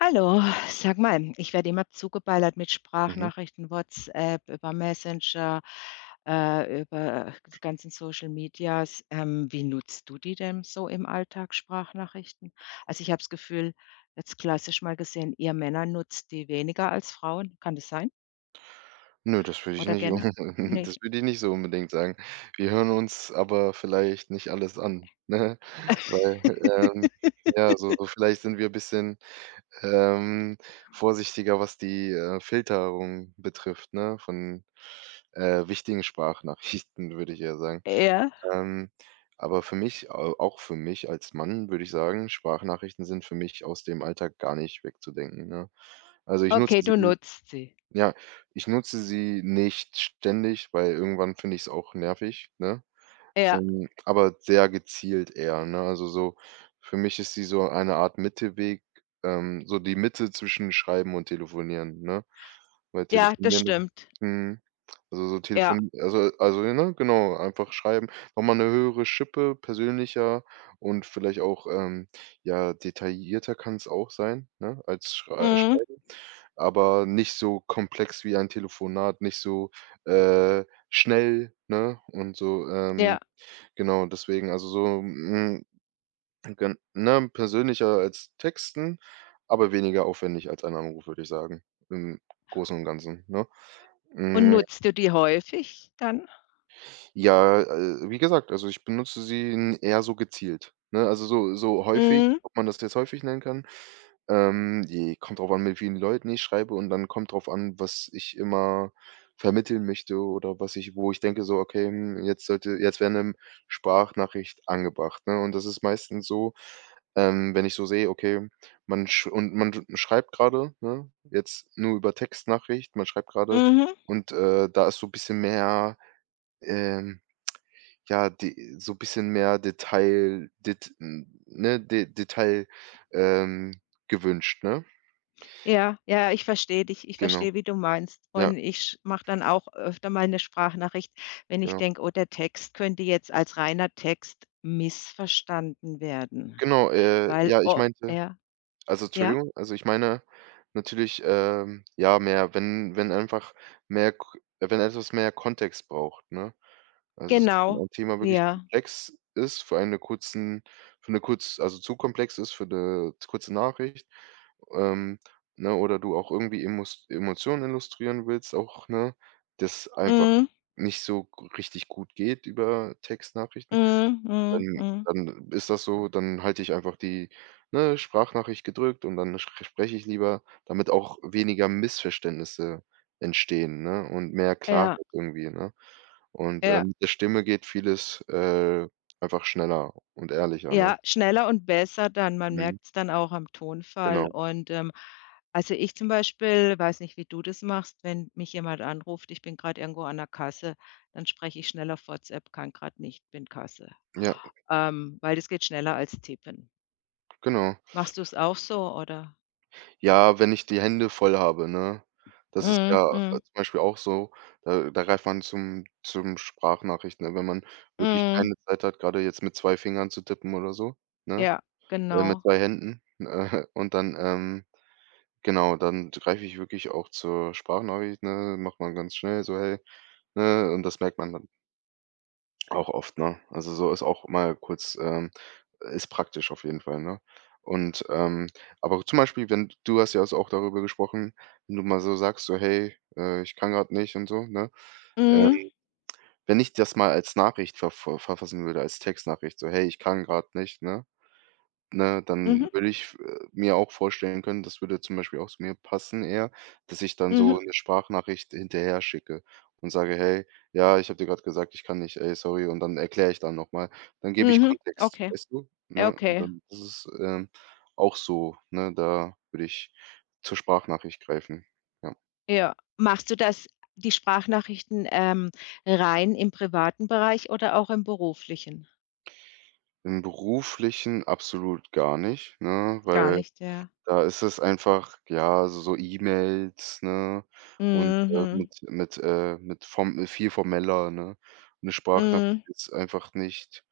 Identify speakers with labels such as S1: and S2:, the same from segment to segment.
S1: Hallo, sag mal, ich werde immer zugeballert mit
S2: Mhm.
S1: Sprachnachrichten, WhatsApp, über Messenger, über die ganzen Social Medias. Wie nutzt du die denn so im Alltag, Sprachnachrichten? Also ich habe das Gefühl, jetzt klassisch mal gesehen, ihr Männer nutzt die weniger als Frauen. Kann das sein?
S2: Nö, das würde ich
S1: Oder
S2: nicht un
S1: gerne
S2: das
S1: nicht?
S2: würde ich nicht so unbedingt sagen. Wir hören uns aber vielleicht nicht alles an, ne? Weil, ähm, ja, so vielleicht sind wir ein bisschen, ähm, vorsichtiger, was die, Filterung betrifft, ne, von, wichtigen Sprachnachrichten, würde ich eher sagen.
S1: Ja,
S2: Ähm, aber für mich au auch für mich als Mann würde ich sagen, Sprachnachrichten sind für mich aus dem Alltag gar nicht wegzudenken, ne? Also, ich nutze
S1: okay,
S2: sie
S1: du nutzt sie.
S2: Ja, ich nutze sie nicht ständig, weil irgendwann finde ich es auch nervig, ne?
S1: Ja,
S2: Aber sehr gezielt eher, ne? Also, so für mich ist sie so eine Art Mittelweg, so die Mitte zwischen Schreiben und Telefonieren, ne? Weil
S1: ja, das
S2: Telefonieren
S1: stimmt.
S2: mhm, also, so
S1: Ja,
S2: Telefon also, ne, genau, einfach schreiben, noch mal 'ne höhere Schippe, persönlicher und vielleicht auch, ja, detaillierter kann es auch sein, ne, als schrei
S1: mhm,
S2: Schreiben aber nicht so komplex wie ein Telefonat, nicht so, äh, schnell, ne? Und so,
S1: ja.
S2: genau, deswegen, also so, gen ne, persönlicher als Texten, aber weniger aufwendig als ein Anruf, würde ich sagen, im Großen und Ganzen, ne?
S1: Und
S2: Hm.
S1: nutzt du die häufig dann?
S2: Ja, wie gesagt, also ich benutze sie n eher so gezielt, ne? Also so häufig,
S1: Mhm,
S2: ob man das jetzt häufig nennen kann, je kommt drauf an, mit wie vielen Leuten ich schreibe, und dann kommt drauf an, was ich immer vermitteln möchte oder was ich wo ich denke so: „Okay, hm, jetzt wäre eine Sprachnachricht angebracht", ne? Und das ist meistens so, wenn ich so sehe, okay, man schreibt gerade, ne, jetzt nur über Textnachricht, man schreibt gerade
S1: mhm.
S2: und, da ist so ein bisschen mehr, ähm ja, die so ein bisschen mehr Detail det n ne, De Detail, ähm, gewünscht, ne?
S1: Ja, ja, ich verstehe dich. Ich
S2: Genau.
S1: verstehe, wie du meinst.
S2: Ja,
S1: Und ich mache dann auch öfter mal eine Sprachnachricht, wenn ich
S2: genau.
S1: denke: „Oh, der Text könnte jetzt als reiner Text missverstanden werden.“
S2: Genau,
S1: Weil
S2: ja, ich
S1: oh,
S2: meinte
S1: ja,
S2: also,
S1: ja,
S2: Entschuldigung, also, ich meine natürlich, ja, mehr wenn einfach mehr K wenn etwas mehr Kontext braucht, ne? Also, so wenn
S1: genau.
S2: ein Thema wirklich
S1: Ja.
S2: komplex ist für eine kurz also, zu komplex ist für 'ne kurze Nachricht, ähm, ne, oder du auch irgendwie Emos Emotionen illustrieren willst auch, ne, das einfach
S1: Mhm,
S2: nicht so g richtig gut geht über Textnachrichten.
S1: mhm, mhm,
S2: Dann
S1: mhm.
S2: dann ist das so, dann halte ich einfach die, ne, Sprachnachricht gedrückt und dann sch spreche ich lieber, damit auch weniger Missverständnisse entstehen, ne, und mehr Klarheit
S1: Ja,
S2: irgendwie, ne? Und,
S1: ja.
S2: mit der Stimme geht vieles, einfach schneller und ehrlicher, ne?
S1: Ja, schneller und besser dann. Man
S2: Mhm,
S1: merkt es dann auch am Tonfall
S2: genau.
S1: und, also, ich zum Beispiel weiß nicht, wie du das machst, wenn mich jemand anruft, ich bin gerade irgendwo an der Kasse, dann spreche ich schnell auf WhatsApp: „Kann gerade nicht, bin Kasse.“
S2: Ja,
S1: Weil das geht schneller als tippen.
S2: genau.
S1: Machst du es auch so, oder?
S2: Ja, wenn ich die Hände voll habe, ne? Das ist
S1: Mhm,
S2: ja,
S1: mhm,
S2: zum Beispiel auch so, da greift man zum Sprachnachrichten, ne? Wenn man wirklich
S1: mhm.
S2: keine Zeit hat, gerade jetzt mit 2 Fingern zu tippen oder so, ne?
S1: Ja,
S2: Mit
S1: genau.
S2: 2 Händen, und dann, genau, dann greife ich wirklich auch zur Sprachnachricht, ne? Macht man ganz schnell so: „Hey", ne? Und das merkt man dann auch oft, ne? Also, so ist auch mal kurz, ist praktisch auf jeden Fall, ne? Und, aber zum Beispiel, wenn du hast ja jetzt auch darüber gesprochen, wenn du mal so sagst, so: „Hey, ich kann gerade nicht" und so, ne?
S1: Mhm,
S2: Ähm, Wenn ich das mal als Nachricht verfassen würde, als Textnachricht, so: „Hey, ich kann gerade nicht", ne? Ne,
S1: mhm,
S2: dann würde ich, mir auch vorstellen können, das würde zum Beispiel auch zu mir passen eher, dass ich dann
S1: mhm,
S2: so 'ne Sprachnachricht hinterher schicke und sage: „Hey, ja, ich habe dir grad gesagt, ich kann nicht. Ey, sorry." Und dann erkläre ich dann noch mal. Dann gebe ich
S1: mhm.
S2: Kontext,
S1: Okay,
S2: weißt du, ne?
S1: okay.
S2: Dann ist es, auch so, ne? Da würde ich zur Sprachnachricht greifen, ja.
S1: Ja. Machst du das die Sprachnachrichten, rein im privaten Bereich oder auch im beruflichen?
S2: Im Beruflichen absolut gar nicht, ne,
S1: Gar
S2: weil
S1: nicht, ja.
S2: da ist es einfach, ja, so so E-Mails, ne, und,
S1: Mhm.
S2: mit, mit form mit viel formeller, ne? Eine Sprachnachricht
S1: Mhm.
S2: ist einfach nicht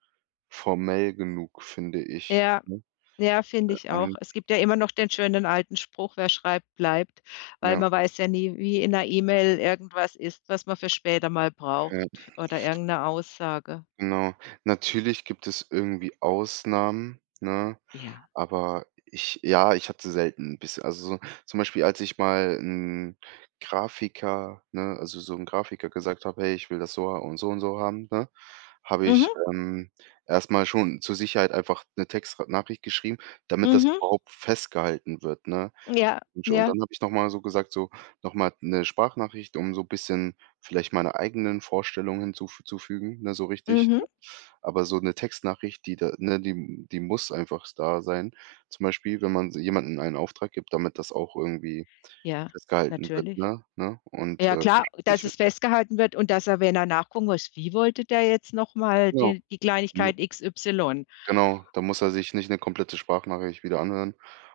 S2: formell genug, finde ich,
S1: Ja,
S2: ne?
S1: ja, finde ich auch.
S2: Ähm,
S1: Es gibt ja immer noch den schönen alten Spruch: „Wer schreibt, bleibt“, weil
S2: ja,
S1: man weiß ja nie, wie in einer E-Mail irgendwas ist, was man für später mal
S2: ja.
S1: braucht oder irgendeine Aussage.
S2: Genau. Natürlich gibt es irgendwie Ausnahmen, ne?
S1: Ja.
S2: Aber ich ja, ich hatte selten 'n bisschen, also, so zum Beispiel, als ich mal 'n Grafiker ne, also, so 'n Grafiker gesagt habe: „Hey, ich will das so ha und so haben", ne? Habe
S1: Mhm,
S2: ich, erst schon zur Sicherheit einfach eine Textnachricht geschrieben, damit das
S1: mhm.
S2: überhaupt festgehalten wird, ne?
S1: Ja,
S2: Und sch und
S1: ja.
S2: dann habe ich noch mal so gesagt, so noch mal 'ne Sprachnachricht, um so ein bisschen vielleicht meine eigenen Vorstellungen hinzuzufügen, ne, so richtig,
S1: Mhm.
S2: ne? Aber so eine Textnachricht, die da ne, die muss einfach da sein. Zum Beispiel, wenn man so jemanden einen Auftrag gibt, damit das auch irgendwie
S1: Ja,
S2: festgehalten wird,
S1: natürlich.
S2: ne, ne, und,
S1: Ja klar, dass
S2: verständlich wird.
S1: es festgehalten wird und dass er, wenn er nachgucken muss: „Wie wollte der jetzt noch mal
S2: Genau,
S1: die
S2: ne?
S1: Kleinigkeit x y.
S2: Genau, da muss er sich nicht eine komplette Sprachnachricht wieder anhören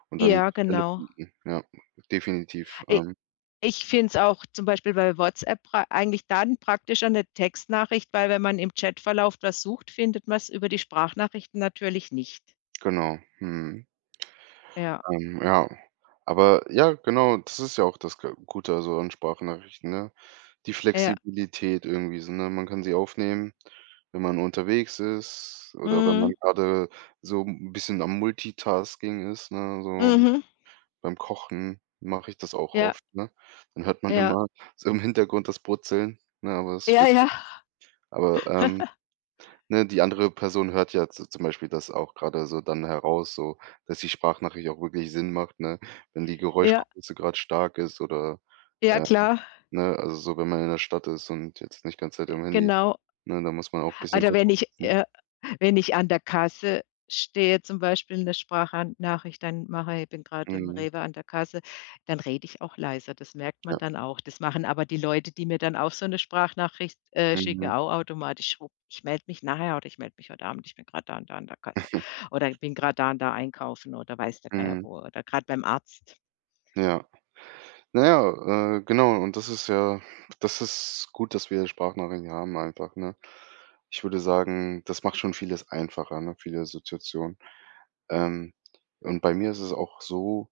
S2: und dann
S1: Ja,
S2: die Stelle
S1: genau.
S2: finden. Ja, definitiv,
S1: I Ich finde es auch zum Beispiel bei WhatsApp pra eigentlich dann praktischer eine Textnachricht, weil wenn man im Chatverlauf was sucht, findet man es über die Sprachnachrichten natürlich nicht.
S2: genau. Mhm.
S1: Ja,
S2: Ja. Aber ja, genau, das ist ja auch das G Gute so an Sprachnachrichten, ne? Die
S1: ja.
S2: Flexibilität irgendwie so, ne? Man kann sie aufnehmen, wenn man unterwegs ist oder wenn man
S1: Mhm.
S2: gerade so ein bisschen am Multitasking ist, ne? So
S1: Mhm.
S2: beim Kochen mache ich das auch
S1: Ja,
S2: oft, ne? Dann hört man
S1: ja.
S2: immer so im Hintergrund das Brutzeln, ne, aber es
S1: Ja,
S2: wird,
S1: ja,
S2: aber, ne, die andere Person hört ja z zum Beispiel das auch gerade so dann heraus, so, dass die Sprachnachricht auch wirklich Sinn macht, ne? Wenn die
S1: ja,
S2: Geräuschkulisse gerade stark ist oder,
S1: ja
S2: äh,
S1: klar,
S2: ne, also so, wenn man in der Stadt ist und jetzt nicht ganz Zeit am Handy,
S1: genau.
S2: ne, da muss man auch ein bisschen
S1: Oder
S2: gucken.
S1: wenn ich wenn ich an der Kasse stehe, zum Beispiel eine Sprachnachricht dann mache ich bin gerade im
S2: Mhm,
S1: Rewe an der Kasse, dann rede ich auch leiser. Das merkt man
S2: ja,
S1: dann auch. Das machen aber die Leute, die mir dann auch so eine Sprachnachricht, schicken,
S2: mhm,
S1: auch automatisch: „Schwupp, ich melde mich nachher oder ich melde mich heute Abend. Ich bin gerade da und da an der Kasse oder ich bin gerade da und da einkaufen oder weiß der Geier
S2: mhm,
S1: wo oder gerade beim Arzt.“
S2: ja. Na ja, genau, und das ist ja das ist gut, dass wir Sprachnachrichten haben einfach, ne? Ich würde sagen, das macht schon vieles einfacher, ne, viele Situationen. Ähm, und bei mir ist es auch so,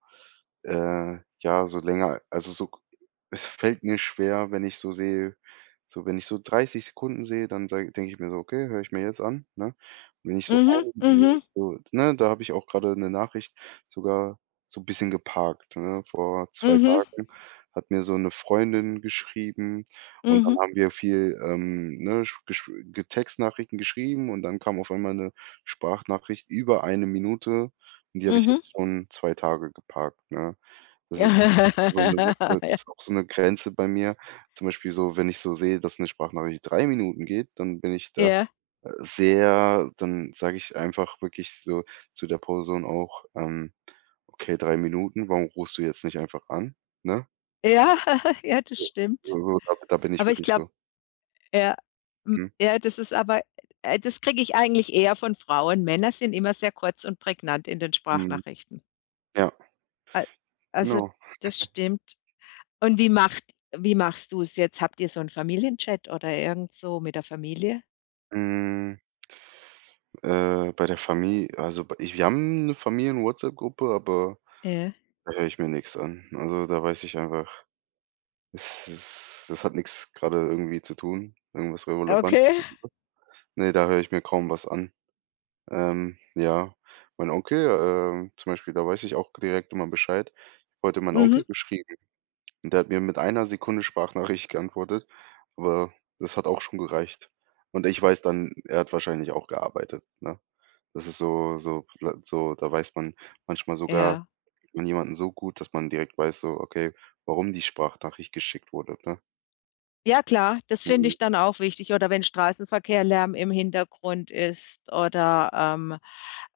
S2: ja, so länger, also, so es fällt mir schwer, wenn ich so sehe, so wenn ich so 30 Sekunden sehe, dann denke ich mir so: „Okay, höre ich mir jetzt an", ne?
S1: Mhm,
S2: Wenn
S1: mhm,
S2: ich so ne, da habe ich auch gerade eine Nachricht sogar so ein bisschen geparkt, ne, vor zwei
S1: mhm,
S2: Tagen. Hat mir so 'ne Freundin geschrieben und dann
S1: mhm,
S2: haben wir viel, ne, sch gesch ge Textnachrichten geschrieben und dann kam auf einmal 'ne Sprachnachricht über eine Minute und die habe ich
S1: mhm.
S2: jetzt schon 2 Tage geparkt, ne? Das ist so 'ne Sache, das ist auch so 'ne Grenze bei mir. Zum Beispiel so, wenn ich so sehe, dass 'ne Sprachnachricht 3 Minuten geht, dann bin ich da,
S1: ja,
S2: sehr, dann sage ich einfach wirklich so zu der Person auch, „Okay, 3 Minuten, warum rufst du jetzt nicht einfach an?", ne?
S1: ja, ja, das
S2: So
S1: stimmt.
S2: so, da bin ich
S1: Aber ich
S2: wirklich
S1: glaube,
S2: so.
S1: ja, hm,
S2: Mhm,
S1: ja, das ist aber das kriege ich eigentlich eher von Frauen. Männer sind immer sehr kurz und prägnant in den
S2: mhm.
S1: Sprachnachrichten.
S2: Ja,
S1: Al also,
S2: genau.
S1: das stimmt. Und wie machst du es jetzt? Habt ihr so einen Familienchat oder irgend so mit der Familie?
S2: Hm. Bei der Familie, also, bei ich wir haben 'ne Familien-WhatsApp-Gruppe, aber
S1: Ja.
S2: da höre ich mir nix an. Also, da weiß ich einfach, es ist das hat nix grade irgendwie zu tun, irgendwas Relevantes.
S1: Okay.
S2: Ne, da höre ich mir kaum was an. Ja, mein Onkel, zum Beispiel, da weiß ich auch direkt immer Bescheid. Heute mein
S1: Mhm.
S2: Onkel geschrie Und der hat mir mit einer Sekunde Sprachnachricht geantwortet, aber das hat auch schon gereicht. Und ich weiß dann, er hat wahrscheinlich auch gearbeitet, ne? Das ist so so la so, da weiß man manchmal sogar
S1: Ja.
S2: von jemanden so gut, dass man direkt weiß so, okay, warum die Sprachnachricht geschickt wurde, ne?
S1: Ja klar, das finde
S2: Mhm,
S1: ich dann auch wichtig oder wenn Straßenverkehr Lärm im Hintergrund ist oder,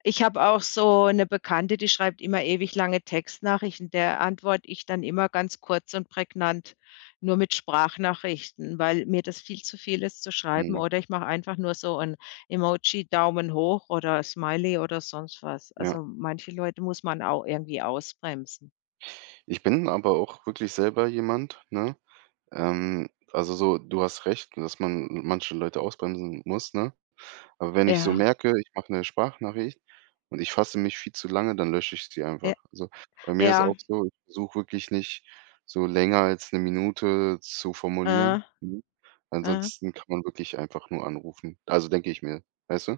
S1: ich habe auch so eine Bekannte, die schreibt immer ewig lange Textnachrichten, der antworte ich dann immer ganz kurz und prägnant, nur mit Sprachnachrichten, weil mir das viel zu viel ist zu schreiben
S2: mhm,
S1: oder ich mache einfach nur so ein Emoji Daumen hoch oder Smiley oder sonst was.
S2: ja.
S1: Also, manche Leute muss man auch irgendwie ausbremsen.
S2: Ich bin aber auch wirklich selber jemand, ne? Also so, du hast recht, dass man manche Leute ausbremsen muss, ne? Aber wenn ich so
S1: Ja,
S2: merke, ich mache 'ne Sprachnachricht und ich fasse mich viel zu lange, dann lösche ich sie
S1: ja,
S2: einfach. Also, bei mir ist
S1: ja,
S2: auch so, ich versuche wirklich nicht so länger als 'ne Minute zu formulieren,
S1: mhm,
S2: ne?
S1: mhm.
S2: Ansonsten kann man wirklich einfach nur anrufen. Also, denke ich mir, weißt du?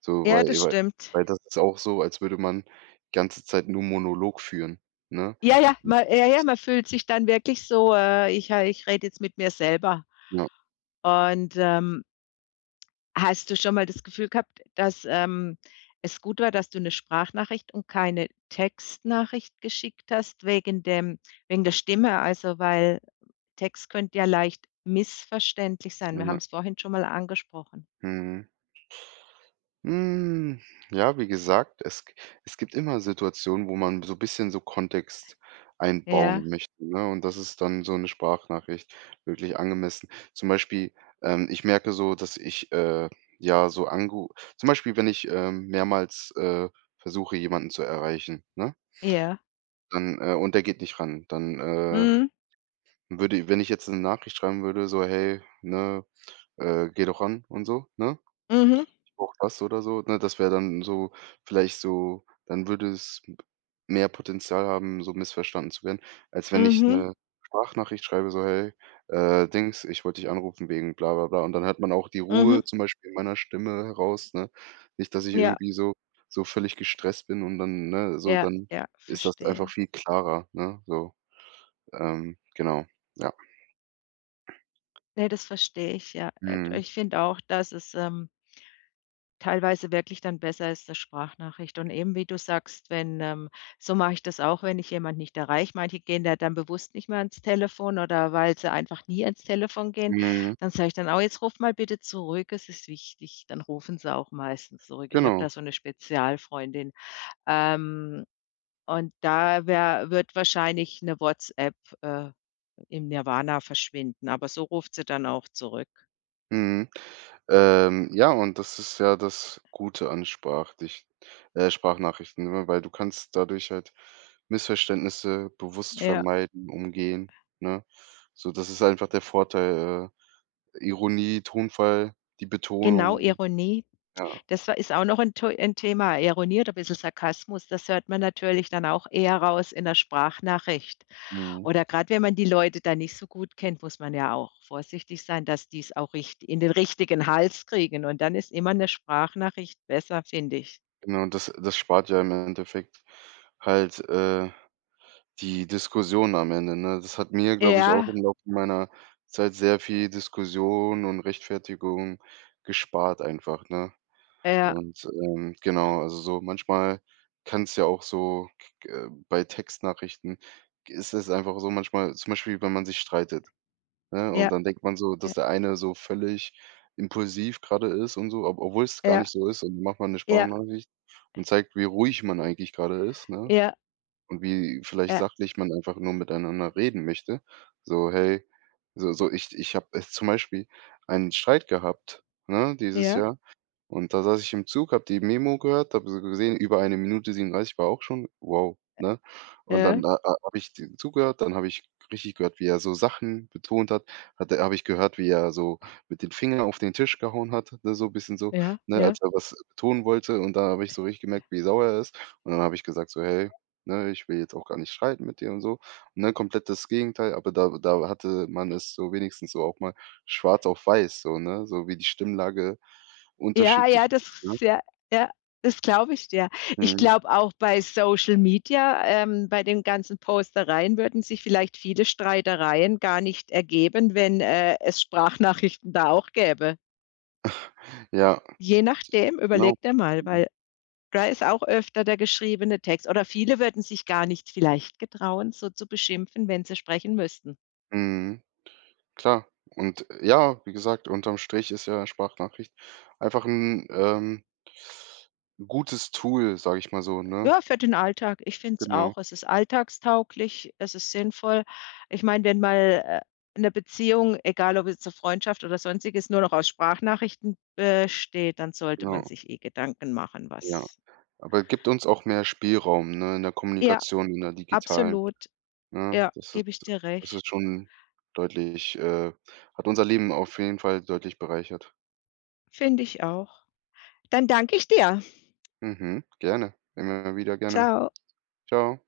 S2: So,
S1: Ja,
S2: weil
S1: das
S2: weil
S1: stimmt.
S2: weil das ist auch so, als würde man ganze Zeit nur Monolog führen, ne?
S1: Ja, ja,
S2: Und
S1: ma ja, ja, man fühlt sich dann wirklich so, ich rede jetzt mit mir selber.
S2: ja,
S1: Und, hast du schon mal das Gefühl gehabt, dass, es gut war, dass du eine Sprachnachricht und keine Textnachricht geschickt hast wegen der Stimme? Also, weil Text könnte ja leicht missverständlich sein. Wir haben
S2: ja,
S1: es vorhin schon mal angesprochen.
S2: mhm. Hm, ja, wie gesagt, es gibt immer Situationen, wo man so ein bisschen so Kontext
S1: Ja,
S2: einbauen möchte, ne? Und das ist dann so eine Sprachnachricht wirklich angemessen. Zum Beispiel, ich merke so, dass ich, ja, so angeru zum Beispiel, wenn ich, mehrmals, versuche, jemanden zu erreichen, ne?
S1: ja.
S2: Dann, und der geht nicht ran. Dann,
S1: Mhm.
S2: würde, wenn ich jetzt eine Nachricht schreiben würde, so: „Hey, ne, geh doch ran" und so, ne?
S1: Mhm.
S2: Auch das oder so, ne? Das wäre dann so vielleicht so, dann würde es m mehr Potenzial haben, so missverstanden zu werden, als wenn ich
S1: Mhm.
S2: 'ne Sprachnachricht schreibe, so: „Hey, Dings, ich wollte dich anrufen wegen bla bla bla." Und dann hört man auch die
S1: Mhm.
S2: Ruhe zum Beispiel in meiner Stimme heraus, ne? Nicht, dass ich
S1: Ja,
S2: irgendwie so völlig gestresst bin, und dann, ne, so
S1: ja,
S2: dann
S1: ja,
S2: ist das einfach
S1: verstehe.
S2: viel klarer, ne, so. Genau, ja.
S1: Ne, das verstehe ich, ja.
S2: Mhm.
S1: Ich finde auch, dass es, teilweise wirklich dann besser ist, 'ne Sprachnachricht. Und eben, wie du sagst, wenn, so mache ich das auch, wenn ich jemanden nicht erreiche. Manche gehen da dann bewusst nicht mehr ans Telefon oder weil sie einfach nie ans Telefon gehen,
S2: Mhm.
S1: dann sage ich dann auch: „Jetzt ruf mal bitte zurück, es ist wichtig.“ Dann rufen sie auch meistens zurück. Ich habe
S2: Genau.
S1: da so eine Spezialfreundin. Ähm, und da wär wird wahrscheinlich eine WhatsApp, äh, im Nirvana verschwinden, aber so ruft sie dann auch zurück.
S2: Mhm. Ja, und das ist ja das Gute an Sprachdich Sprachnachrichten, ne, weil du kannst dadurch halt Missverständnisse bewusst
S1: Ja.
S2: vermeiden, umgehen, ne? So, das ist einfach der Vorteil, Ironie, Tonfall, die
S1: Genau,
S2: Betonung,
S1: Ironie.
S2: ja.
S1: Das war ist auch noch ein to 'n Thema. Ironie oder ein bisschen Sarkasmus, das hört man natürlich dann auch eher raus in der Sprachnachricht.
S2: Mhm.
S1: Oder gerade wenn man die Leute dann nicht so gut kennt, muss man ja auch vorsichtig sein, dass die es auch richt in den richtigen Hals kriegen und dann ist immer eine Sprachnachricht besser, finde ich.
S2: Genau, das das spart ja im Endeffekt halt, die Diskussion am Ende, ne? Das hat mir, glaube ich, auch
S1: Ja,
S2: im Laufe meiner Zeit sehr viel Diskussion und Rechtfertigung gespart einfach, ne?
S1: ja,
S2: Und, genau, also so manchmal kann es ja auch so k bei Textnachrichten ist es einfach so manchmal zum Beispiel, wenn man sich streitet, ne?
S1: ja,
S2: Und dann denkt man so,
S1: ja,
S2: dass der eine so völlig impulsiv gerade ist und so, ob obwohl es gar
S1: ja,
S2: nicht so ist, und dann macht man eine
S1: ja,
S2: Sprachnachricht und zeigt, wie ruhig man eigentlich gerade ist, ne?
S1: ja,
S2: Und wie vielleicht
S1: ja,
S2: sachlich man einfach nur miteinander reden möchte. So: „Hey" so so, ich habe, zum Beispiel einen Streit gehabt, ne, dieses
S1: ja,
S2: Jahr. Und da saß ich im Zug, habe die Memo gehört, habe so gesehen, über eine Minute 37 war auch schon wow, ne? Und dann
S1: ja,
S2: ha ha habe ich dem zugehört, dann habe ich richtig gehört, wie er so Sachen betont hat. Habe ich gehört, wie er so mit den Fingern auf den Tisch gehauen hat, ne, so ein bisschen so,
S1: ja,
S2: ne,
S1: ja.
S2: als er was betonen wollte. Und da habe ich so richtig gemerkt, wie sauer er ist. Und dann habe ich gesagt so: „Hey, ne, ich will jetzt auch gar nicht streiten mit dir" und so, ne? Komplett das Gegenteil, aber da hatte man es so wenigstens so auch mal Schwarz auf weiß so, ne? So wie die Stimmlage
S1: Ja,
S2: unterschiedlich
S1: ja, das
S2: ist, ne?
S1: ja, ja, das glaube ich dir. Ich
S2: Mhm.
S1: glaube auch bei Social Media, bei den ganzen Postereien würden sich vielleicht viele Streitereien gar nicht ergeben, wenn, es Sprachnachrichten da auch gäbe.
S2: Ja,
S1: Je nachdem,
S2: genau.
S1: überleg dir mal,
S2: Mhm.
S1: weil da ist auch öfter der geschriebene Text oder viele würden sich gar nicht vielleicht getrauen, so zu beschimpfen, wenn sie sprechen müssten.
S2: Mhm. Klar. Und ja, wie gesagt, unterm Strich ist ja Sprachnachricht einfach ein, gutes Tool, sage ich mal so, ne?
S1: Ja, für den Alltag. Ich finde es
S2: Genau,
S1: auch. Es ist alltagstauglich, es ist sinnvoll. Ich meine, wenn mal, 'ne Beziehung, egal ob jetzt eine Freundschaft oder Sonstiges, nur noch aus Sprachnachrichten besteht, dann sollte man
S2: genau,
S1: sich eh Gedanken machen,
S2: ja.
S1: was
S2: Aber gibt uns auch mehr Spielraum, ne, in der
S1: ja,
S2: Kommunikation, in der digitalen,
S1: absolut.
S2: ne?
S1: Ja, gebe ich dir
S2: Das ist
S1: recht.
S2: schon deutlich, hat unser Leben auf jeden Fall deutlich bereichert.
S1: Finde ich auch. Dann danke ich dir.
S2: Mhm, gerne. Immer wieder gerne.
S1: Ciao
S2: Ciao.